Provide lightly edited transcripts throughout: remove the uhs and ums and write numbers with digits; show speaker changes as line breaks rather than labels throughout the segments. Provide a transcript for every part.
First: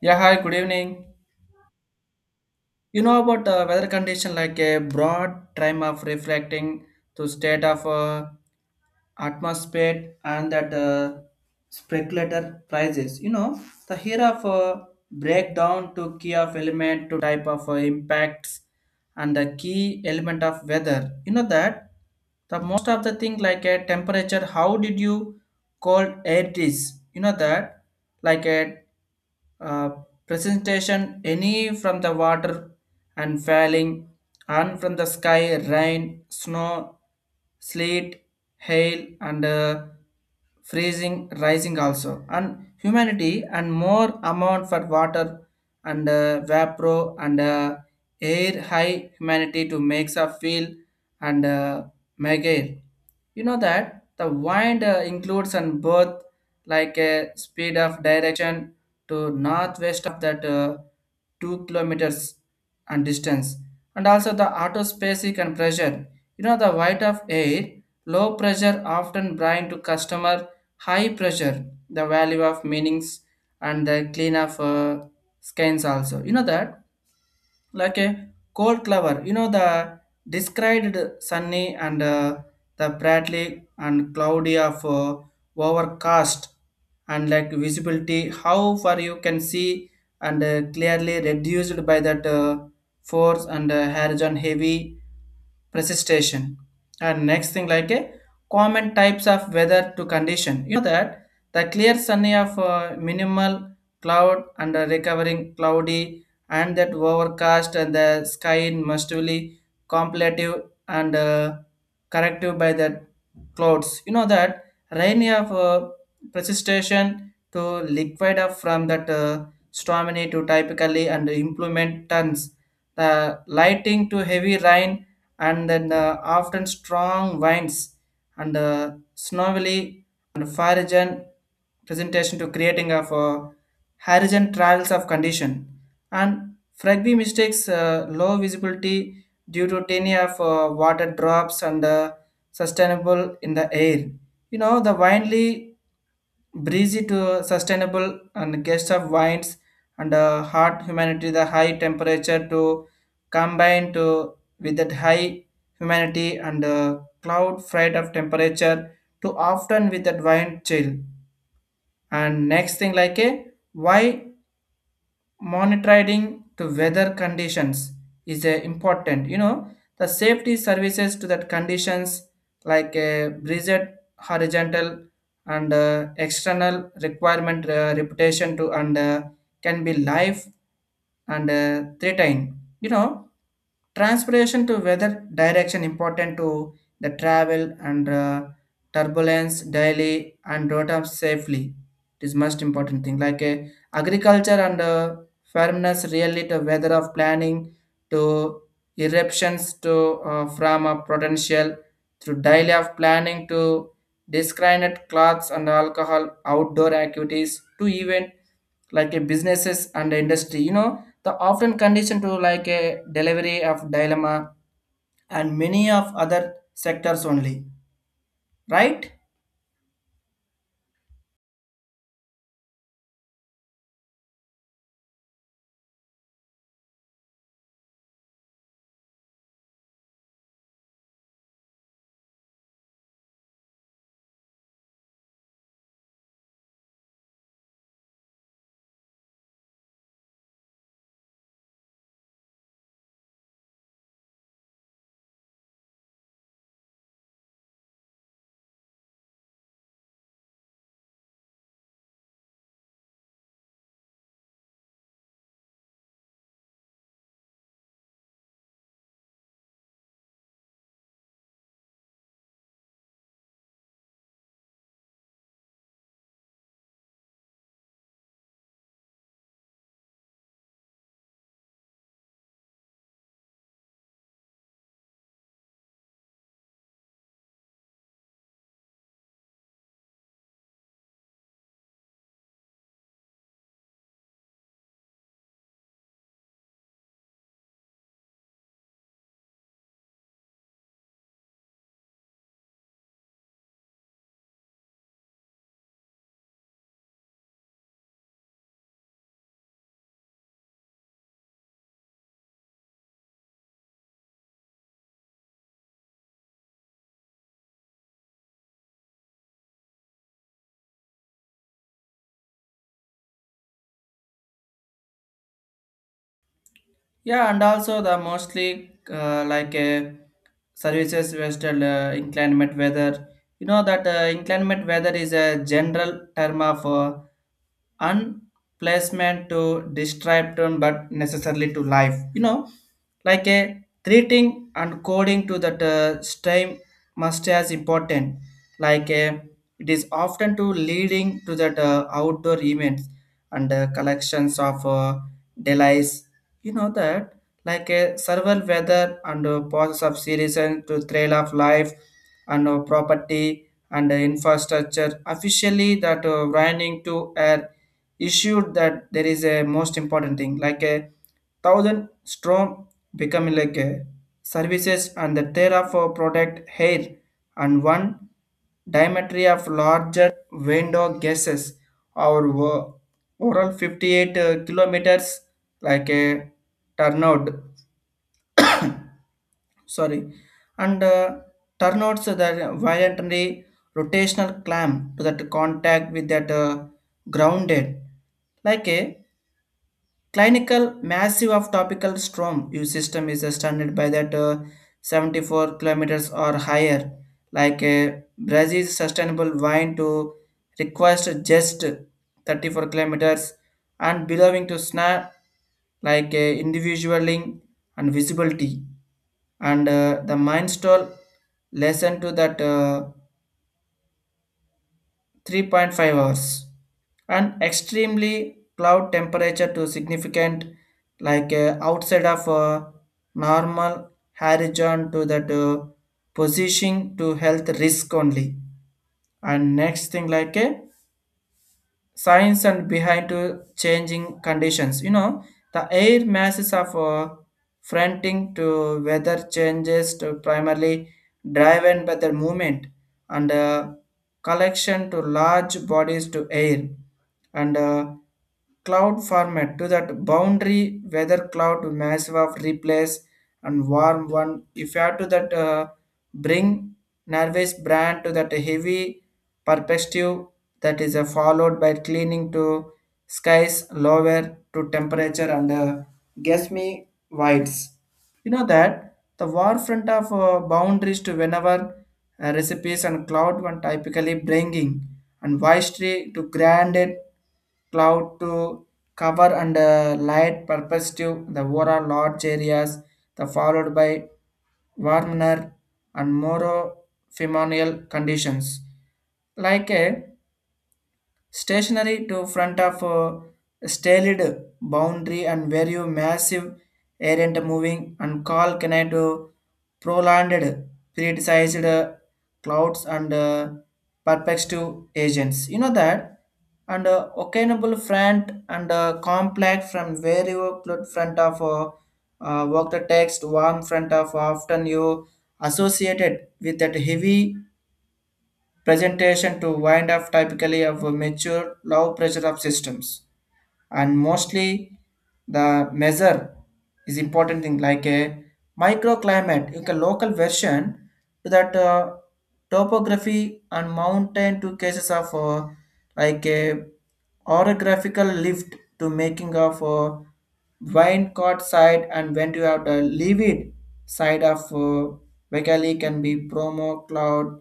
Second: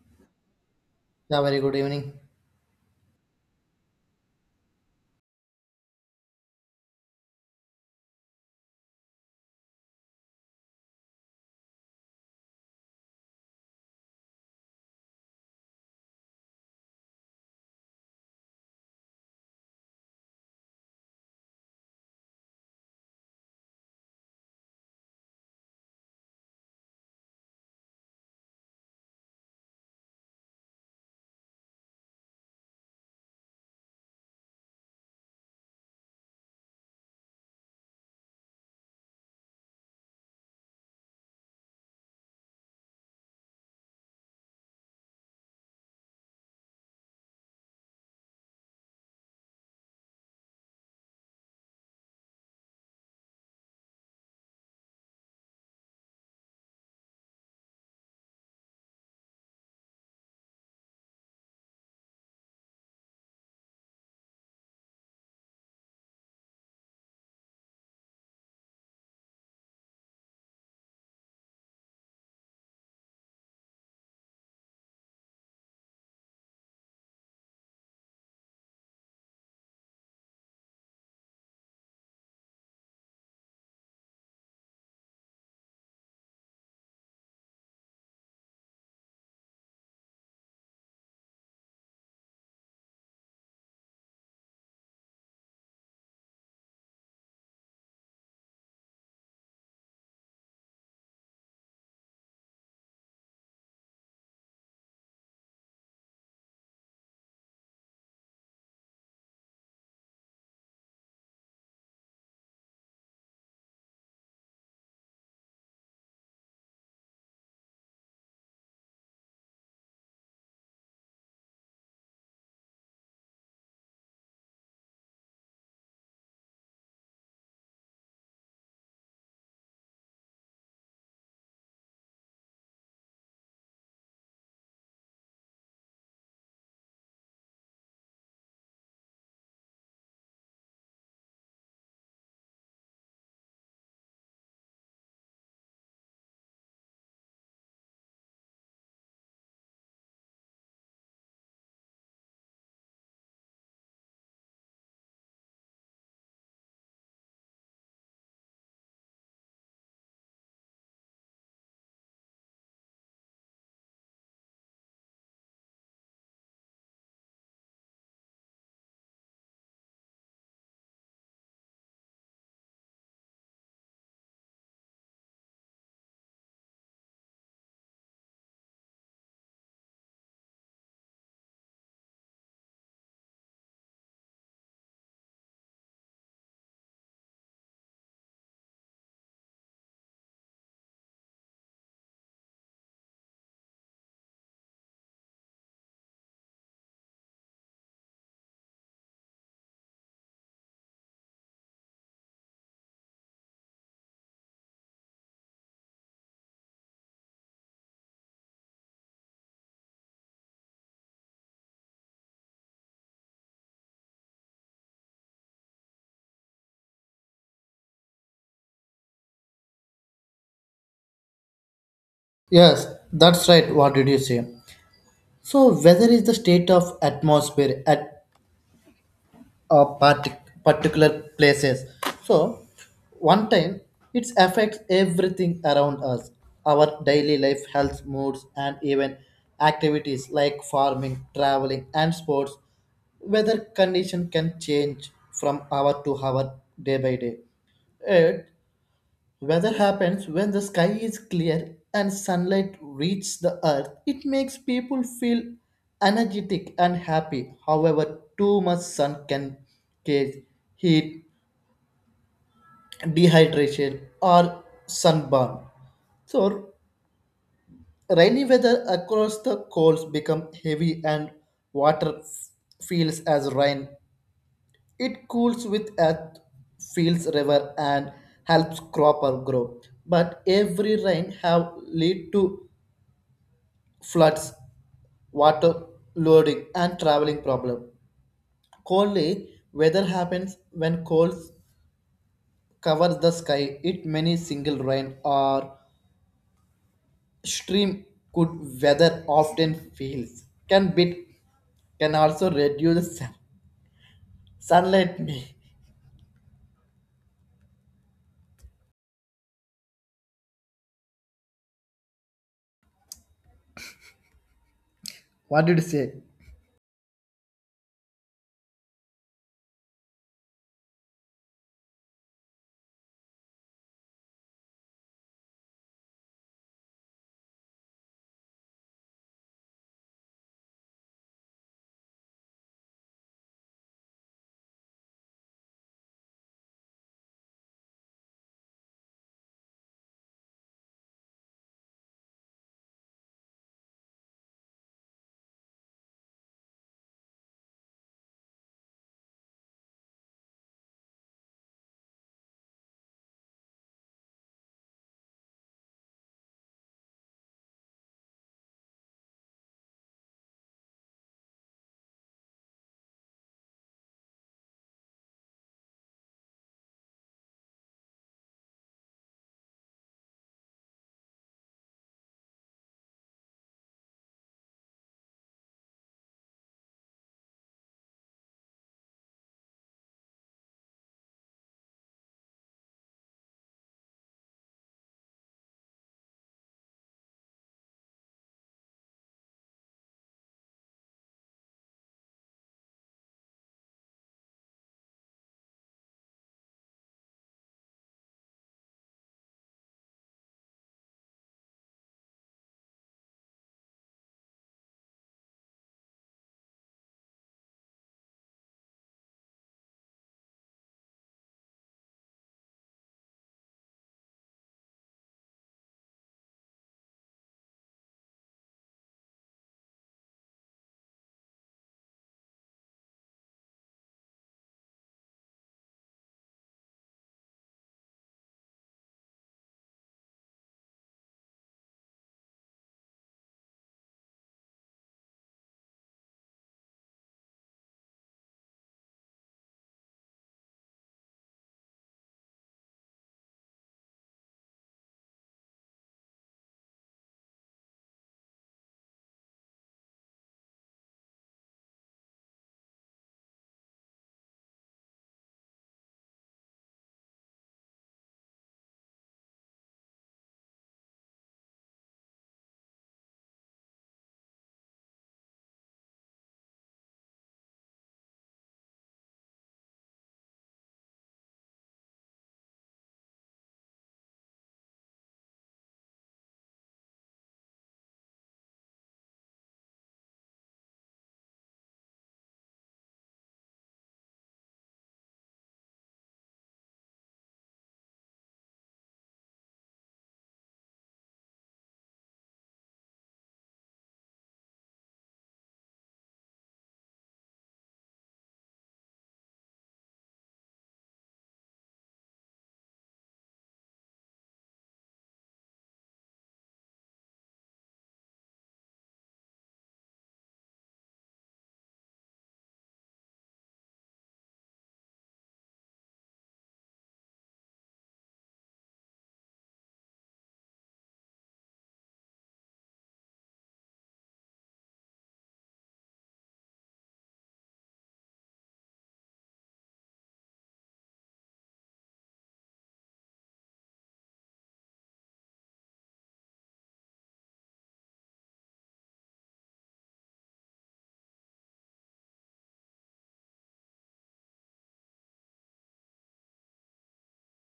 Yeah, hi, good evening.
Yeah, very good evening.
You know about the weather condition like a broad time of reflecting to state of atmosphere and that speculator prices. You know the here of breakdown to key of element to type of impacts and the key element of weather. You know that the most of the thing like a temperature. How did you cold air is? You know that like a uh, presentation any from the water and falling, and from the sky rain, snow, sleet, hail, and freezing, rising also, and humanity and more amount for water and vapor and air high humanity to makes us feel and make air. You know that the wind includes on both like a speed of direction to northwest of that 2 kilometers and distance and also the autospecific and pressure, you know, the weight of air. Low pressure often bring to customer, high pressure the value of meanings and the clean of skins also, you know, that like a cold clover. You know the described sunny and the Bradley and cloudy of overcast and like visibility. How far you can see and clearly reduced by that force and horizon heavy precipitation. And next thing like a common types of weather to condition. You know that the clear sunny of minimal cloud and recovering cloudy and that overcast and the sky must be contemplative and corrective by the clouds. You know that rain of precipitation to liquid up from that stormy to typically and implement tons. The lighting to heavy rain and then often strong winds and snowy and foreign presentation to creating of horizon trials of condition and Fragby mistakes low visibility due to tiny of water drops and sustainable in the air. You know, the windly breezy to sustainable and guest of winds and hot humidity, the high temperature to combine to with that high humidity and cloud freight of temperature to often with that wind chill. And next thing like a why monitoring to weather conditions is important. You know the safety services to that conditions like breezed horizontal and external requirement reputation to and can be life and threatening, you know, transpiration to weather direction important to the travel and turbulence daily and road up safely. It is most important thing like agriculture and firmness really to weather of planning to eruptions to from a potential through daily of planning to discriminate clothes and alcohol outdoor activities to even like a businesses and industry, you know, the often condition to like a delivery of dilemma and many of other sectors only, right?
Yes, that's right. What did you say? So, weather is the state of atmosphere at a particular places. So, one time it affects everything around us, our daily life, health, moods, and even activities like farming, traveling, and sports. Weather condition can change from hour to hour, day by day. Weather happens when the sky is clear and sunlight reaches the earth. It makes people feel energetic and happy. However, too much sun can cause heat, dehydration, or sunburn. So, rainy weather across the coast become heavy and water feels as rain. It cools with earth, fills river, and helps crop or grow. But every rain have lead to floods, water loading, and traveling problem. Coldly, weather happens when cold covers the sky. It many single rain or stream could weather often feels can bit can also reduce sunlight. Me, what did you say?
Yeah, and also the mostly like services vested inclement weather. You know that inclement weather is a general term of and placement to distract them but necessarily to life, you know, like a treating and coding to that stem must as important like a it is often to leading to that outdoor events and collections of delays. You know that like a several weather and process of series and to trail of life and property and infrastructure officially that running to air issued that there is a most important thing like a thousand strong becoming like a services and the terra for product hair and one diametry of larger window gases or overall 58 kilometers like a turnout sorry and turnouts that violently rotational clamp to that contact with that grounded like a Clinical massive of topical storm use system is standard by that 74 kilometers or higher. Like Brazil's sustainable wine to request just 34 kilometers and belonging to SNAP like individualing and visibility and the mind stall lesson to that 3.5 hours and extremely cloud temperature to significant like outside of normal horizon to that position to health risk only. And next thing like a science and behind to changing conditions. You know, the air masses of fronting to weather changes to primarily driven by the movement and collection to large bodies to air and cloud format to that boundary weather cloud to massive of replace and warm one if you have to that bring nervous brand to that heavy perspective that is followed by cleaning to skies lower to temperature and guess me whites. You know that the war front of boundaries to whenever recipes and cloud one typically bringing and vastly to granted cloud to cover and light perspective the overall large areas the followed by warmer and more phenomenal conditions like a stationary to front of a staled boundary and where you massive errant moving and call connect to prolonged periodized clouds and perspective agents, you know that, and occasionable front and complex from where you put front of work the text warm front of often you associated with that heavy presentation to wind up typically of a mature low pressure of systems and mostly the measure is important thing like a microclimate like a local version to that topography and mountain to cases of like a orographical lift to making of wine caught side and when you have the livid side of Vekali can be promo cloud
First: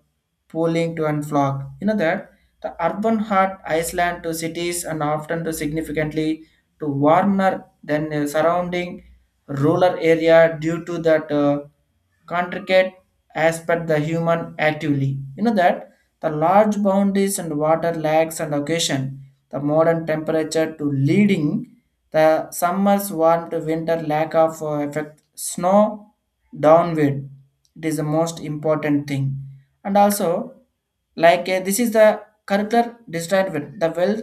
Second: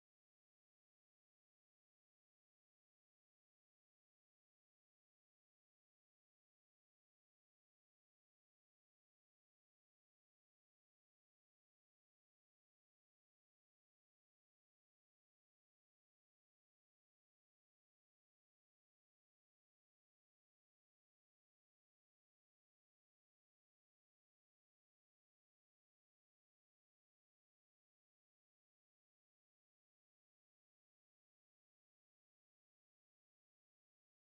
pooling to unflock. You know that the urban heart Iceland to cities and often to significantly to warmer than the surrounding rural area due to that contracted aspect the human actively. You know that the large boundaries and water lags and occasion the modern temperature to leading the summer's warm to winter lack of effect snow downward. It is the most important thing and also like this is the curricular desired with the well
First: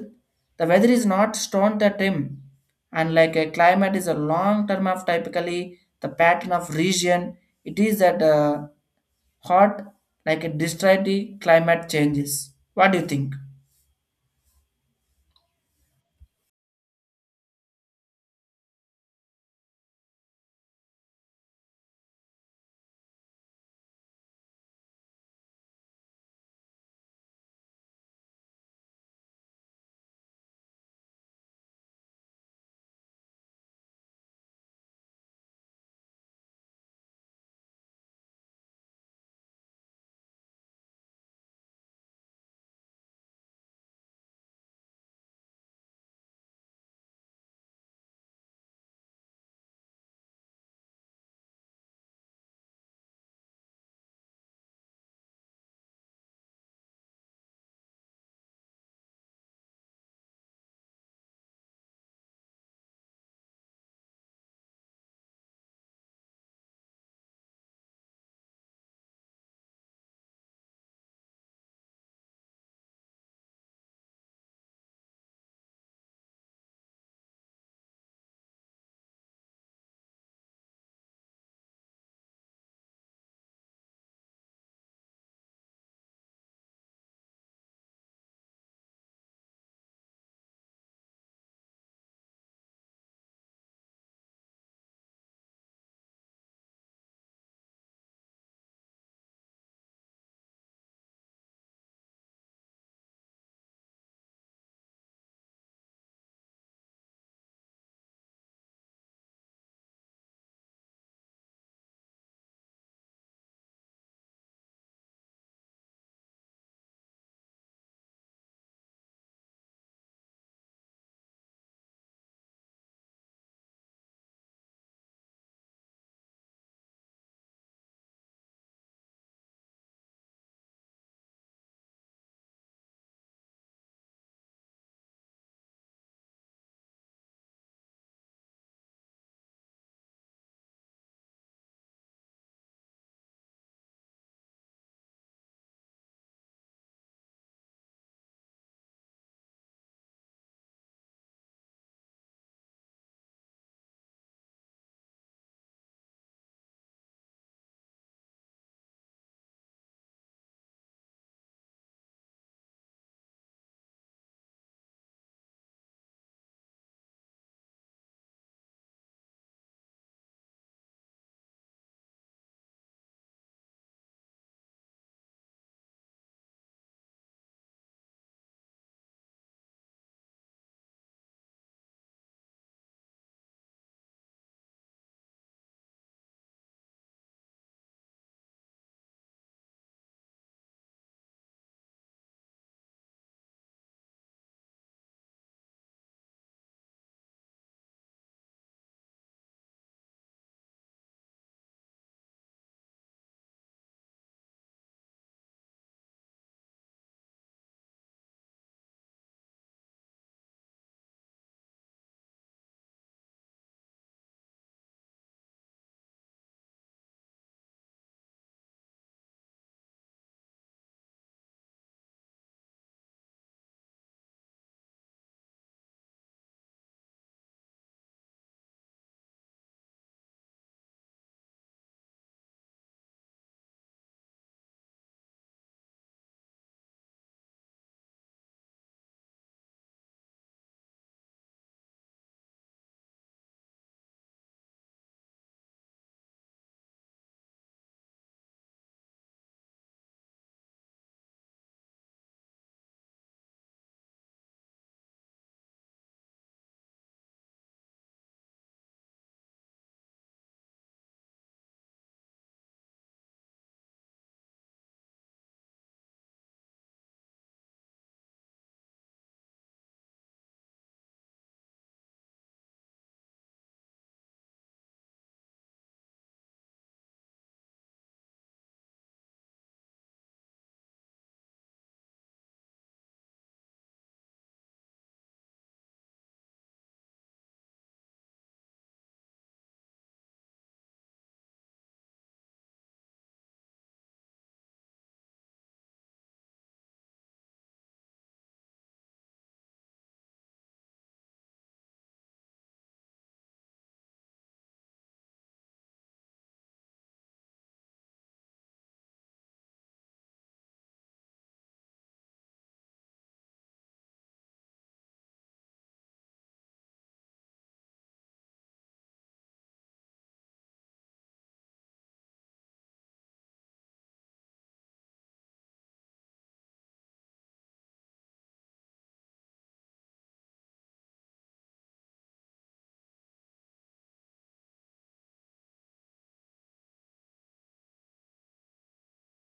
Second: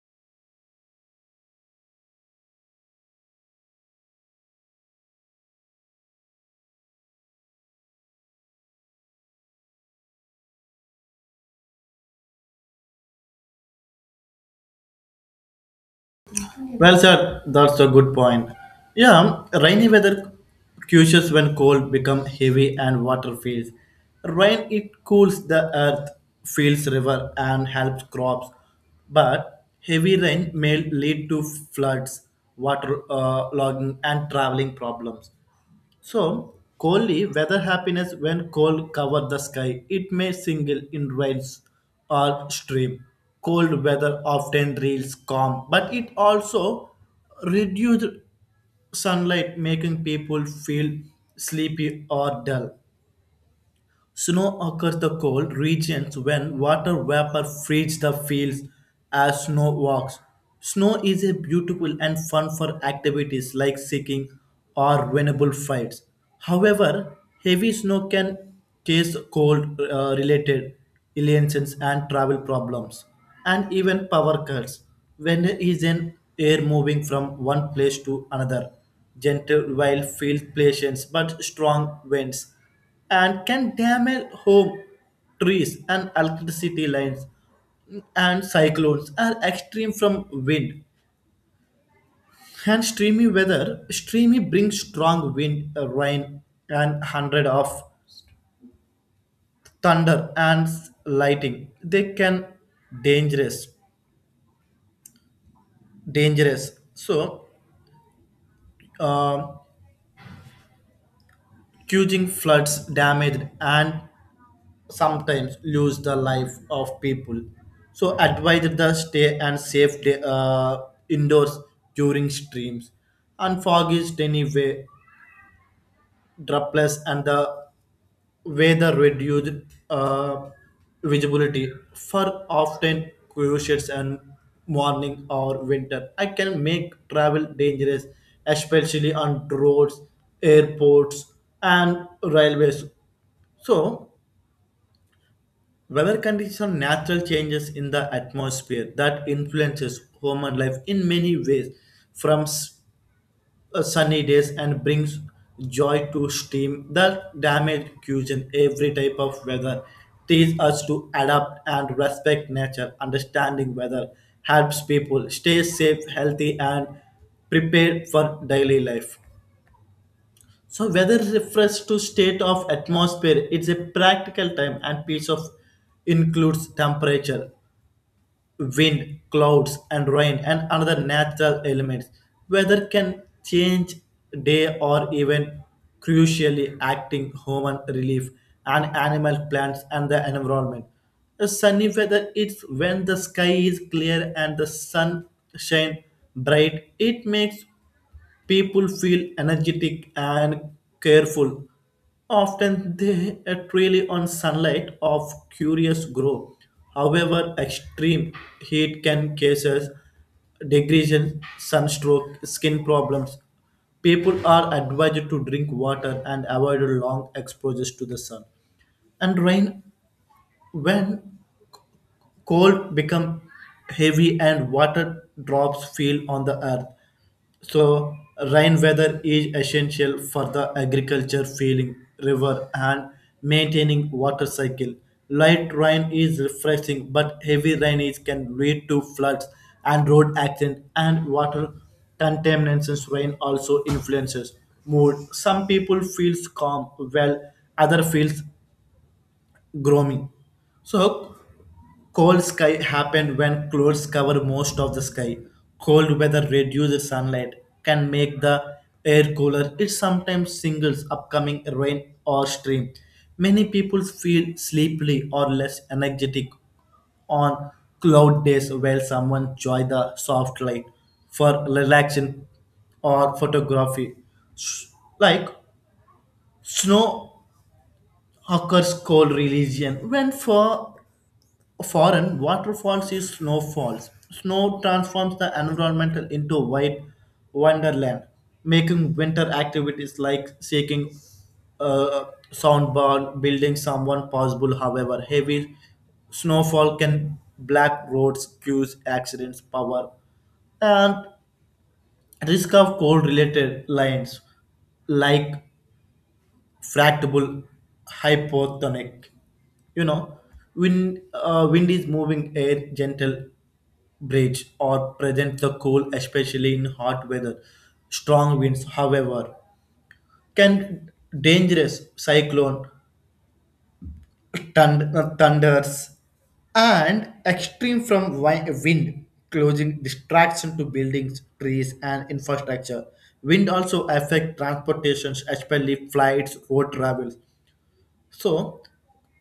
the weather is not stone the trim and like a climate is a long term of typically the pattern of region it is that hot like a desired climate changes. What do you think?
Well, sir, that's a good point. Yeah, rainy weather cures when cold become heavy and water fills. Rain it cools the earth, fills river and helps crops. But heavy rain may lead to floods, water logging and traveling problems. So, coldly, weather happiness when cold cover the sky. It may single in rains or stream. Cold weather often reels calm, but it also reduced sunlight, making people feel sleepy or dull. Snow occurs the cold regions when water vapor frees the fields as snow walks. Snow is a beautiful and fun for activities like skiing or winnable fights. However, heavy snow can cause cold related illnesses and travel problems and even power cuts when there is an air moving from one place to another gentle while field patience but strong winds and can damage home, trees, and electricity lines. And cyclones are extreme from wind and streamy weather. Streamy brings strong wind, rain, and hundred of thunder and lightning. They can dangerous, dangerous. So, uh, causing floods, damage, and sometimes lose the life of people. So advised the stay and safe day, indoors during streams. And fog is anyway droplets and the weather reduced uh, visibility for often cruciates and morning or winter. I can make travel dangerous, especially on roads, airports, and railways. So weather conditions are natural changes in the atmosphere that influences human life in many ways, from sunny days and brings joy to steam that damage cuisine. Every type of weather teaches us to adapt and respect nature. Understanding weather helps people stay safe, healthy, and prepared for daily life. So weather refers to state of atmosphere. It's a practical time and piece of includes temperature, wind, clouds, and rain, and another natural elements. Weather can change day or even crucially acting human relief and animal plants and the environment. A sunny weather is when the sky is clear and the sun shine bright. It makes people feel energetic and careful. Often they rely on sunlight of curious grow. However, extreme heat can cause degradation, sunstroke, skin problems. People are advised to drink water and avoid long exposures to the sun and rain when cold become heavy and water drops fell on the earth. So rain weather is essential for the agriculture, filling river and maintaining water cycle. Light rain is refreshing, but heavy rain is can lead to floods and road accidents and water contamination. Rain also influences mood. Some people feels calm, while other feels gloomy. So cold sky happen when clouds cover most of the sky. Cold weather reduces sunlight, can make the air cooler. It sometimes singles upcoming rain or stream. Many people feel sleepy or less energetic on cloud days while someone enjoy the soft light for relaxation or photography. S- Like snow occurs cold region when for foreign waterfalls is snowfalls. Snow transforms the environment into white wonderland, making winter activities like seeking a soundbar, building someone possible. However, heavy snowfall can black roads, queues, accidents, power, and risk of cold related lines like fractable hypotonic, you know, wind wind is moving air gentle breeze or present the cool, especially in hot weather. Strong winds, however, can dangerous cyclone, thunders and extreme from wind closing distraction to buildings, trees, and infrastructure. Wind also affect transportations, especially flights, road travels. So,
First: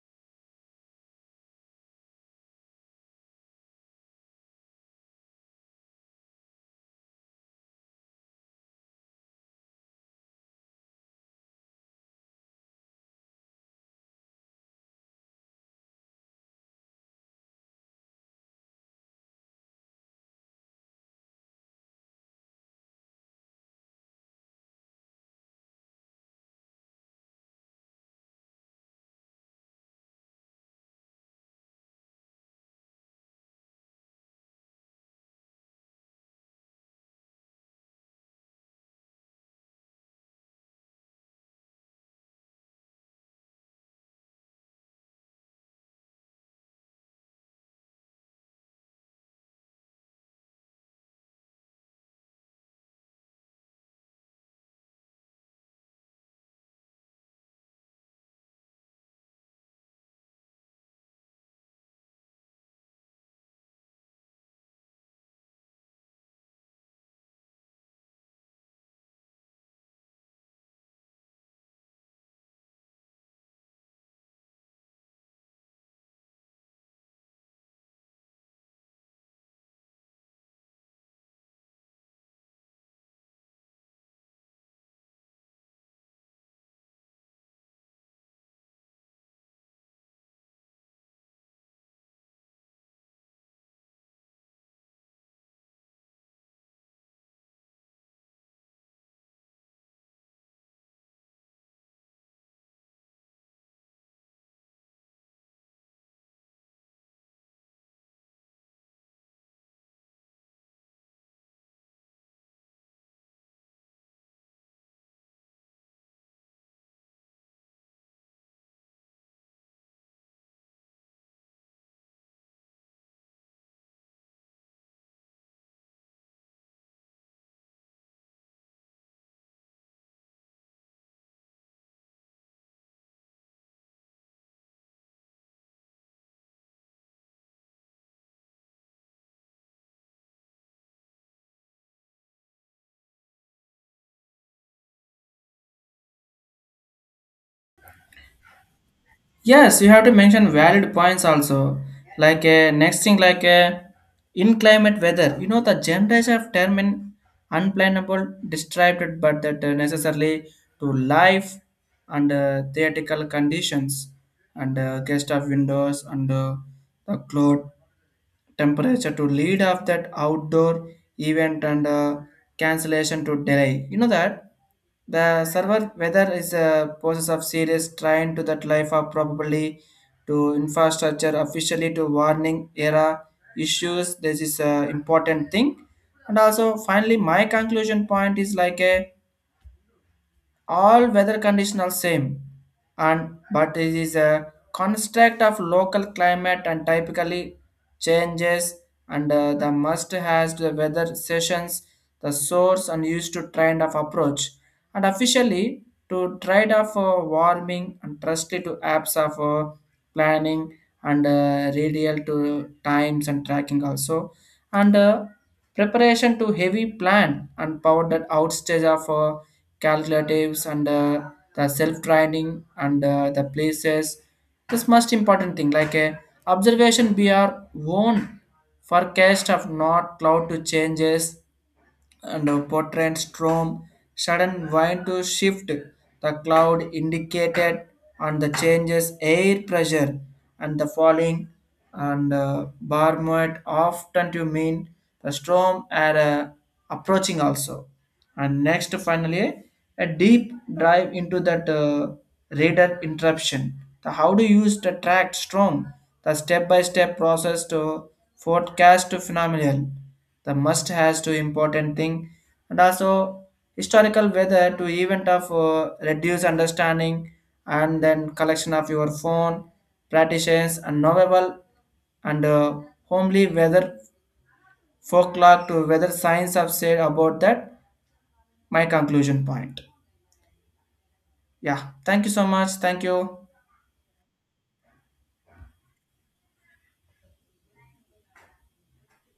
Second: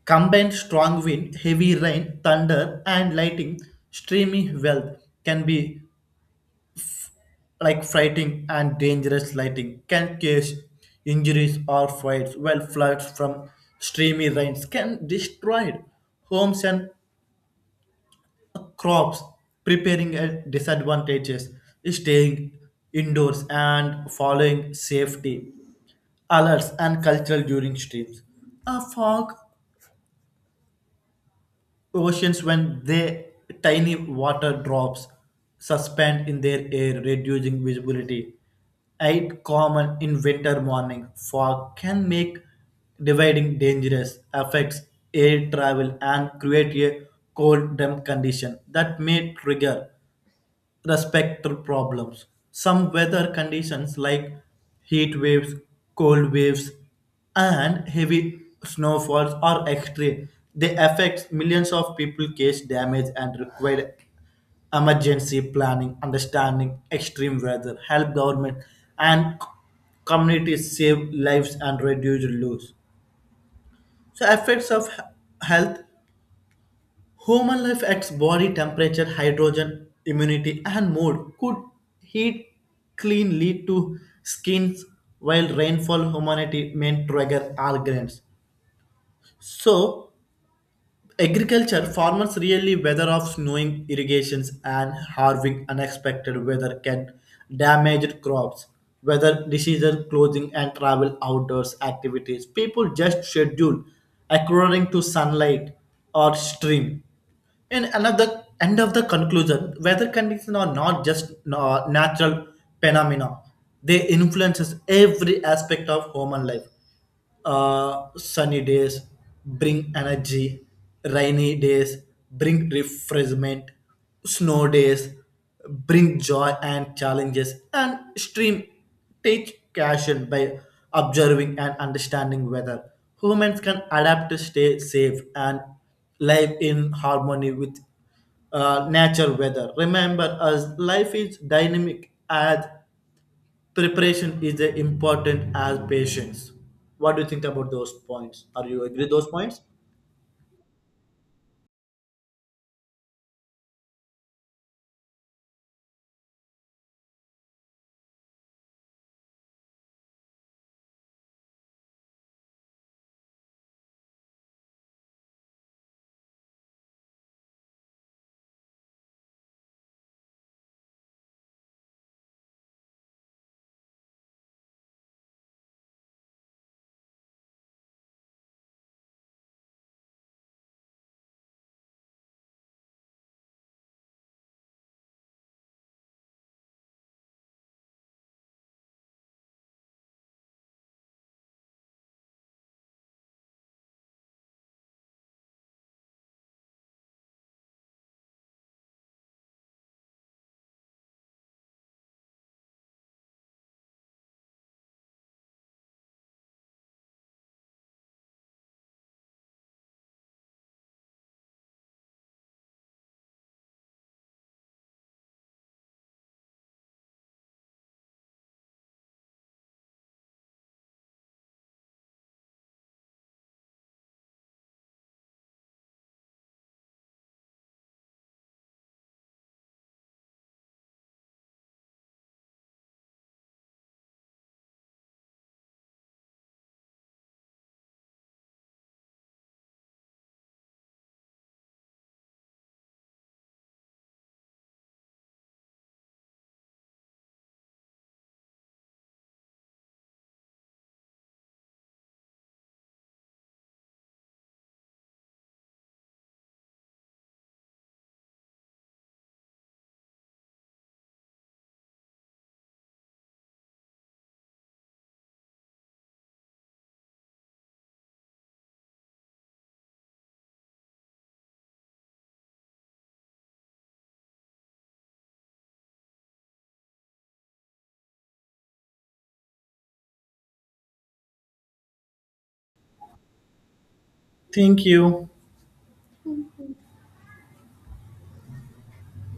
combined strong wind, heavy rain, thunder, and lightning, streamy wealth can be like frightening and dangerous. Lightning can cause injuries or fires, while floods from streamy rains can destroy homes and crops, preparing a disadvantages, staying indoors and following safety alerts and cultural during streams. A fog oceans when they tiny water drops suspend in their air reducing visibility eight common in winter morning. Fog can make dividing dangerous, affects air travel and create a cold damp condition that may trigger respectful problems. Some weather conditions like heat waves, cold waves, and heavy snowfalls are extreme. They affect millions of people, cause damage, and require emergency planning. Understanding extreme weather, help government and communities save lives and reduce loss. So effects of health. Human life at body temperature, hydrogen, immunity, and mood could heat clean lead to skins, while rainfall humanity may trigger all grains. So, agriculture farmers really weather of snowing irrigations and harvesting unexpected weather can damage crops, weather diseases, clothing and travel outdoors activities. People just schedule according to sunlight or stream. In another end of the conclusion, weather conditions are not just natural phenomena; they influences every aspect of human life. Sunny days bring energy, rainy days bring refreshment, snow days bring joy and challenges, and stream teach caution by observing and understanding weather. Humans can adapt to stay safe and live in harmony with nature weather. Remember, as life is dynamic as preparation is as important as patience. What do you think about those points? Are you agree those points?
Yes, you have to mention valid points also. Like a next thing, like a in climate weather. You know the generals have term in unplannable, distracted, but that necessarily to life and theoretical conditions and guest of windows and the cloud temperature to lead up that outdoor event and cancellation to delay. You know that the server weather is a process of serious trying to that life of probably to infrastructure officially to warning era issues. This is a important thing. And also finally my conclusion point is like a all weather conditions are same and but it is a construct of local climate and typically changes and the must has the weather sessions the source and used to trend of approach and officially to trade off warming and trusted to apps of planning and radial to times and tracking also and preparation to heavy plan and power that outstage of calculatives and the self-training and the places. This most important thing like observation be our own forecast of not cloud to changes and portrayed storm sudden wind to shift the cloud indicated and the changes air pressure and the falling and barometer often to mean the storm are approaching also. And next finally a deep dive into that radar interruption. The how to use the track storm? The step by step process to forecast phenomenon the must has two important thing. And also historical weather to event of reduce understanding and then collection of your phone practitioners and knowable and homely weather folklore to weather science have said about that my conclusion point. Yeah, thank you so much, thank you.
Thank you.